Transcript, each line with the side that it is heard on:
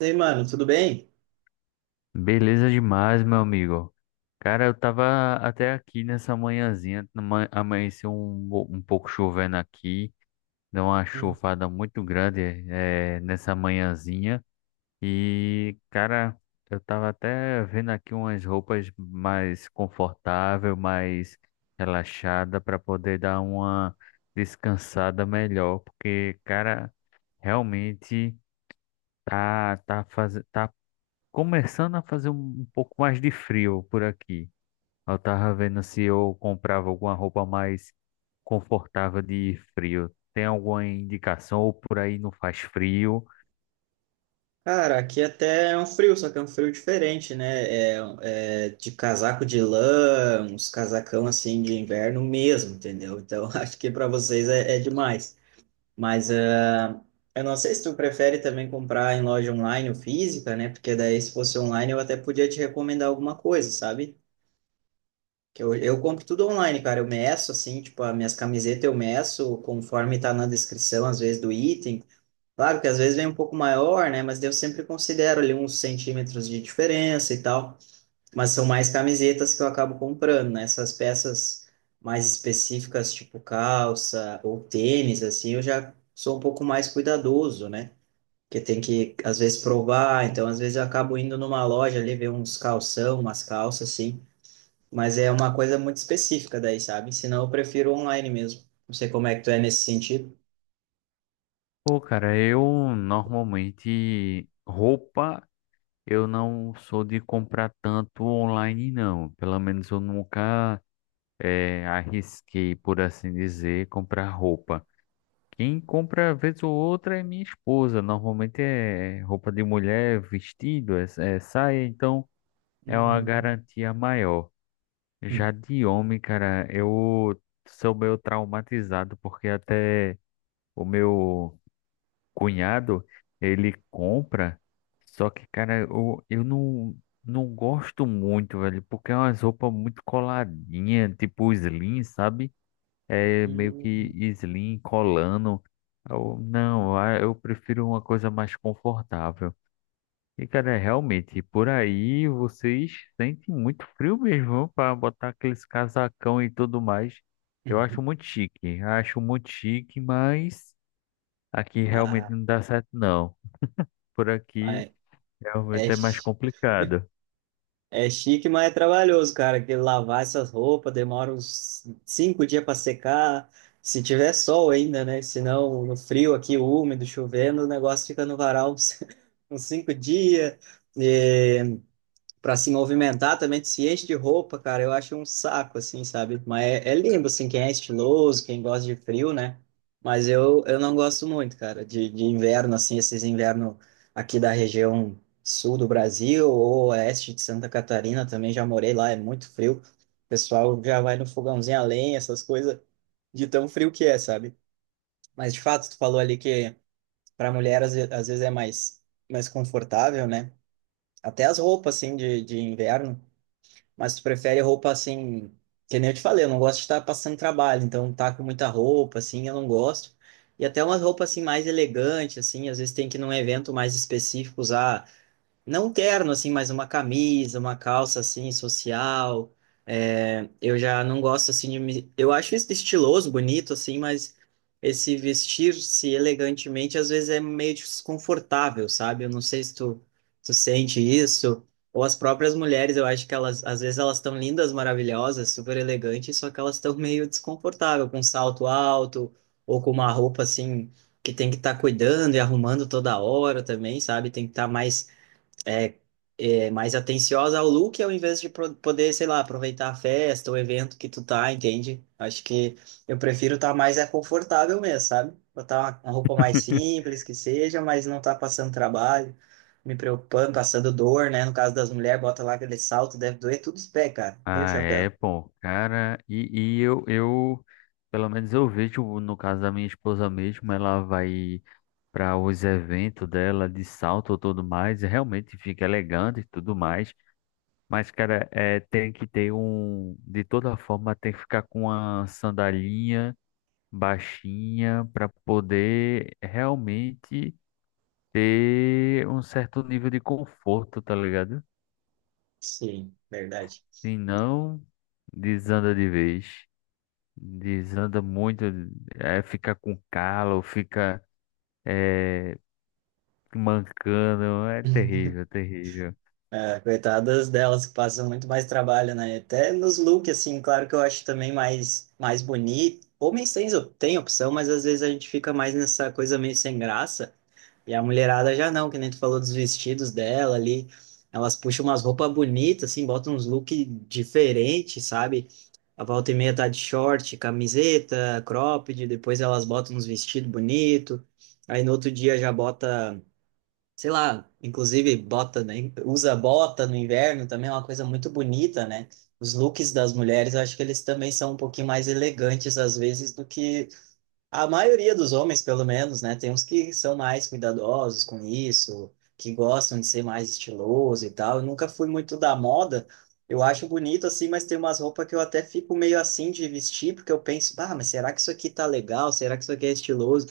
right: E aí, mano, tudo bem?
left: Beleza demais, meu amigo. Cara, eu tava até aqui nessa manhãzinha, amanheceu um pouco chovendo aqui, deu uma
right: Hum.
left: chuvada muito grande nessa manhãzinha. E, cara, eu tava até vendo aqui umas roupas mais confortável, mais relaxada para poder dar uma descansada melhor, porque, cara, realmente tá começando a fazer um pouco mais de frio por aqui. Eu tava vendo se eu comprava alguma roupa mais confortável de frio. Tem alguma indicação ou por aí não faz frio?
right: Cara, aqui até é um frio, só que é um frio diferente, né? É de casaco de lã, uns casacão assim de inverno mesmo, entendeu? Então acho que para vocês é demais. Mas ah, eu não sei se tu prefere também comprar em loja online ou física, né? Porque daí se fosse online eu até podia te recomendar alguma coisa, sabe? Que eu compro tudo online, cara. Eu meço assim, tipo, as minhas camisetas eu meço conforme tá na descrição, às vezes, do item. Claro que às vezes vem um pouco maior, né? Mas eu sempre considero ali uns centímetros de diferença e tal. Mas são mais camisetas que eu acabo comprando, né? Essas peças mais específicas, tipo calça ou tênis, assim, eu já sou um pouco mais cuidadoso, né? Porque tem que, às vezes, provar. Então, às vezes, eu acabo indo numa loja ali ver uns calção, umas calças, assim. Mas é uma coisa muito específica daí, sabe? Senão, eu prefiro online mesmo. Não sei como é que tu é nesse sentido.
left: Pô, cara, eu normalmente roupa eu não sou de comprar tanto online não. Pelo menos eu nunca arrisquei, por assim dizer, comprar roupa. Quem compra vez ou outra é minha esposa. Normalmente é roupa de mulher, vestido, é, é saia, então é uma
right: Uhum.
left: garantia maior. Já de homem, cara, eu sou meio traumatizado porque até o meu cunhado, ele compra, só que, cara, eu não, não gosto muito, velho, porque é umas roupas muito coladinhas, tipo slim, sabe? É meio que
right: Uhum.
left: slim, colando. Eu, não, ah, eu prefiro uma coisa mais confortável. E, cara, realmente, por aí vocês sentem muito frio mesmo para botar aqueles casacão e tudo mais. Eu
right: Uhum.
left: acho muito chique, mas aqui realmente
right: Ah,
left: não dá certo, não. Por aqui
right: mas
left: realmente
right: é,
left: é mais complicado.
right: é chique, mas é trabalhoso, cara. Que lavar essas roupas demora uns 5 dias para secar. Se tiver sol ainda, né? Senão, no frio aqui, úmido, chovendo, o negócio fica no varal uns, uns 5 dias. Para se movimentar também, se enche de roupa, cara, eu acho um saco, assim, sabe? Mas é, é lindo, assim, quem é estiloso, quem gosta de frio, né? Mas eu não gosto muito, cara, de inverno, assim, esses invernos aqui da região sul do Brasil ou oeste de Santa Catarina também, já morei lá, é muito frio. O pessoal já vai no fogãozinho a lenha, essas coisas, de tão frio que é, sabe? Mas, de fato, tu falou ali que para mulher, às vezes, é mais, mais confortável, né? Até as roupas, assim, de inverno, mas tu prefere roupa assim, que nem eu te falei, eu não gosto de estar passando trabalho, então tá com muita roupa, assim, eu não gosto. E até umas roupas assim mais elegantes, assim, às vezes tem que ir num evento mais específico usar não um terno, assim, mas uma camisa, uma calça, assim, social. É, eu já não gosto, assim, de me... Eu acho isso estiloso, bonito, assim, mas esse vestir-se elegantemente, às vezes, é meio desconfortável, sabe? Eu não sei se tu sente isso. Ou as próprias mulheres, eu acho que elas, às vezes, elas estão lindas, maravilhosas, super elegantes, só que elas estão meio desconfortáveis, com salto alto, ou com uma roupa, assim, que tem que estar cuidando e arrumando toda hora também, sabe? Tem que estar mais é, é mais atenciosa ao look ao invés de poder, sei lá, aproveitar a festa, o evento que tu tá, entende? Acho que eu prefiro estar mais é confortável mesmo, sabe? Botar uma roupa mais simples que seja, mas não tá passando trabalho, me preocupando, passando dor, né? No caso das mulheres, bota lá aquele salto, deve doer tudo os pés, cara. E o
left: Ah,
right: chapéu?
left: é, pô, cara, e, e eu, pelo menos eu vejo, no caso da minha esposa mesmo, ela vai para os eventos dela de salto e tudo mais, e realmente fica elegante e tudo mais. Mas, cara, é, tem que ter um. De toda forma, tem que ficar com uma sandalinha baixinha para poder realmente ter um certo nível de conforto, tá ligado?
right: Sim, verdade.
left: Se não, desanda de vez. Desanda muito, é, fica com calo, fica é, mancando, é terrível, terrível.
right: É, coitadas delas que passam muito mais trabalho, né? Até nos looks, assim, claro que eu acho também mais, mais bonito. Homens têm, tem opção, mas às vezes a gente fica mais nessa coisa meio sem graça. E a mulherada já não, que nem tu falou dos vestidos dela ali. Elas puxam umas roupas bonitas, assim, botam uns looks diferentes, sabe? A volta e meia tá de short, camiseta, cropped, depois elas botam uns vestidos bonitos. Aí no outro dia já bota, sei lá, inclusive bota, né, usa bota no inverno também é uma coisa muito bonita, né? Os looks das mulheres, eu acho que eles também são um pouquinho mais elegantes às vezes do que a maioria dos homens, pelo menos, né? Tem uns que são mais cuidadosos com isso, que gostam de ser mais estiloso e tal. Eu nunca fui muito da moda. Eu acho bonito assim, mas tem umas roupas que eu até fico meio assim de vestir, porque eu penso, ah, mas será que isso aqui tá legal? Será que isso aqui é estiloso?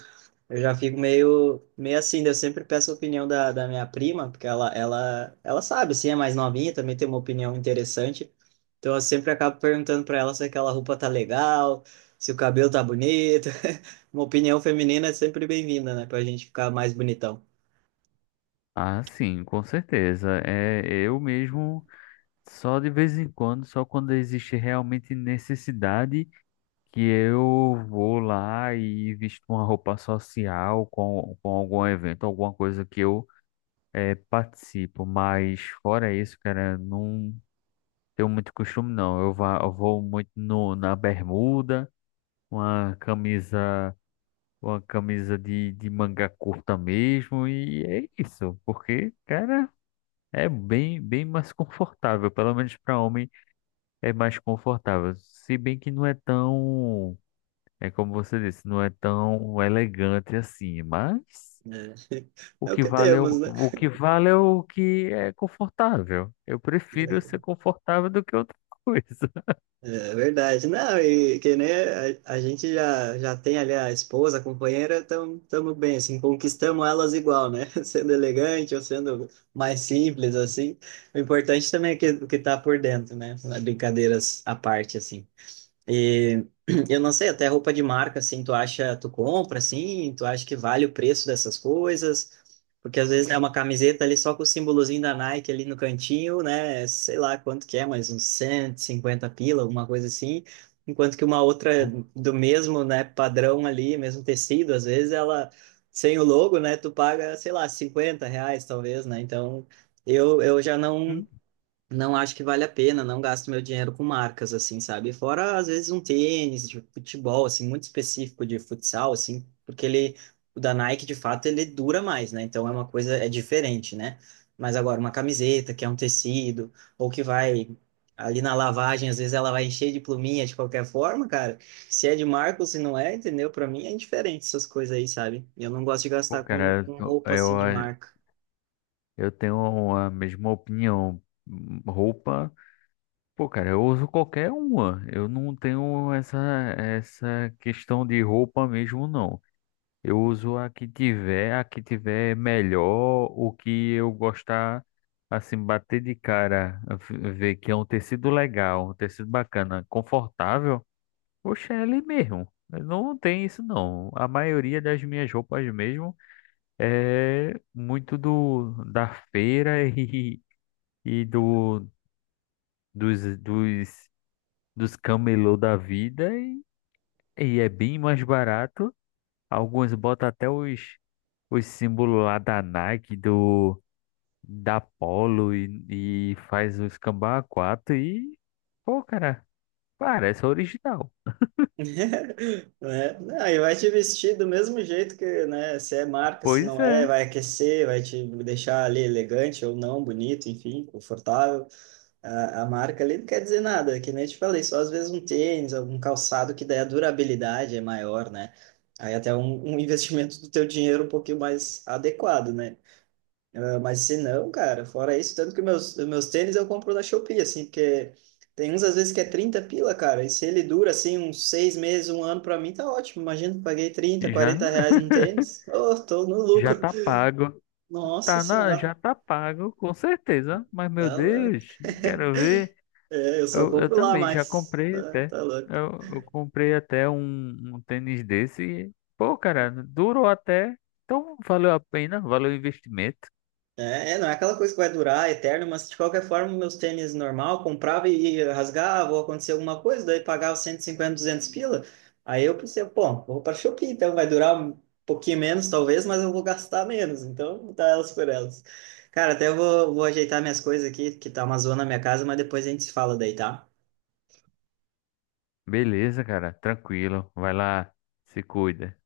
right: Eu já fico meio, meio assim, daí eu sempre peço a opinião da minha prima, porque ela sabe, sim, é mais novinha, também tem uma opinião interessante. Então eu sempre acabo perguntando para ela se aquela roupa tá legal, se o cabelo tá bonito. Uma opinião feminina é sempre bem-vinda, né? Pra gente ficar mais bonitão.
left: Ah, sim, com certeza. É, eu mesmo, só de vez em quando, só quando existe realmente necessidade, que eu vou lá e visto uma roupa social com algum evento, alguma coisa que eu participo. Mas fora isso, cara, não tenho muito costume, não. Eu, vá, eu vou muito no, na bermuda, uma camisa, uma camisa de manga curta mesmo, e é isso, porque, cara. É bem, bem mais confortável, pelo menos para homem é mais confortável. Se bem que não é tão, é como você disse, não é tão elegante assim, mas
right: É,
left: o
right: é o
left: que
right: que
left: vale é
right: temos, né?
left: o que vale é o que é confortável. Eu prefiro ser confortável do que outra coisa.
right: É verdade. Não, e que nem a gente já, já tem ali a esposa, a companheira, estamos bem, assim, conquistamos elas igual, né? Sendo elegante ou sendo mais simples, assim. O importante também é que, o que tá por dentro, né? Brincadeiras à parte, assim. E eu não sei, até roupa de marca, assim, tu acha, tu compra, assim, tu acha que vale o preço dessas coisas? Porque às vezes é uma camiseta ali só com o símbolozinho da Nike ali no cantinho, né? Sei lá quanto que é, mas uns 150 pila, alguma coisa assim. Enquanto que uma outra do mesmo, né, padrão ali, mesmo tecido, às vezes ela, sem o logo, né, tu paga, sei lá, 50 reais talvez, né? Então, eu já não
left: Hum.
right: não acho que vale a pena, não gasto meu dinheiro com marcas, assim, sabe? Fora, às vezes, um tênis de futebol, assim, muito específico de futsal, assim, porque ele, o da Nike, de fato, ele dura mais, né? Então, é uma coisa, é diferente, né? Mas agora, uma camiseta, que é um tecido, ou que vai ali na lavagem, às vezes ela vai encher de pluminha de qualquer forma, cara. Se é de marca ou se não é, entendeu? Pra mim é indiferente essas coisas aí, sabe? Eu não gosto de
left: Pô,
right: gastar
left: cara,
right: com roupa, assim, de marca.
left: eu tenho a mesma opinião. Roupa, pô, cara, eu uso qualquer uma. Eu não tenho essa, Essa questão de roupa mesmo, não. Eu uso a que tiver melhor, o que eu gostar, assim, bater de cara, ver que é um tecido legal, um tecido bacana, confortável. Oxe, é ali mesmo. Não tem isso não. A maioria das minhas roupas mesmo é muito do da feira e do dos dos dos camelô da vida e é bem mais barato. Alguns botam até os símbolos lá da Nike, do, da Polo e faz o cambá a quatro e, pô, cara, parece original.
right: Né? Não, e vai te vestir do mesmo jeito que, né, se é marca, se
left: Pois
right: não é,
left: é,
right: vai aquecer, vai te deixar ali elegante ou não, bonito, enfim, confortável. A marca ali não quer dizer nada, que nem eu te falei, só às vezes um tênis, algum calçado que daí a durabilidade é maior, né? Aí até um, um investimento do teu dinheiro um pouquinho mais adequado, né? Ah, mas se não, cara, fora isso, tanto que meus tênis eu compro na Shopee, assim, porque tem uns às vezes que é 30 pila, cara, e se ele dura, assim, uns 6 meses, um ano, pra mim tá ótimo. Imagina, eu paguei 30,
left: já,
right: 40 reais num tênis, oh, tô no
left: já
right: lucro.
left: tá pago.
right: Nossa
left: Tá na,
right: Senhora,
left: já tá pago, com certeza. Mas, meu
right: tá louco.
left: Deus, quero ver.
right: É, eu só
left: Eu
right: compro lá
left: também já
right: mais,
left: comprei
right: tá,
left: até.
right: tá louco.
left: Eu comprei até um, um tênis desse. E, pô, cara, durou até. Então, valeu a pena, valeu o investimento.
right: É, não é aquela coisa que vai durar eterno, mas de qualquer forma, meus tênis normal, comprava e rasgava, ou acontecia alguma coisa, daí pagava 150, 200 pila. Aí eu pensei, pô, vou para Shopee, então vai durar um pouquinho menos, talvez, mas eu vou gastar menos, então vou dar elas por elas. Cara, até eu vou ajeitar minhas coisas aqui, que tá uma zona na minha casa, mas depois a gente se fala daí, tá?
left: Beleza, cara. Tranquilo. Vai lá. Se cuida.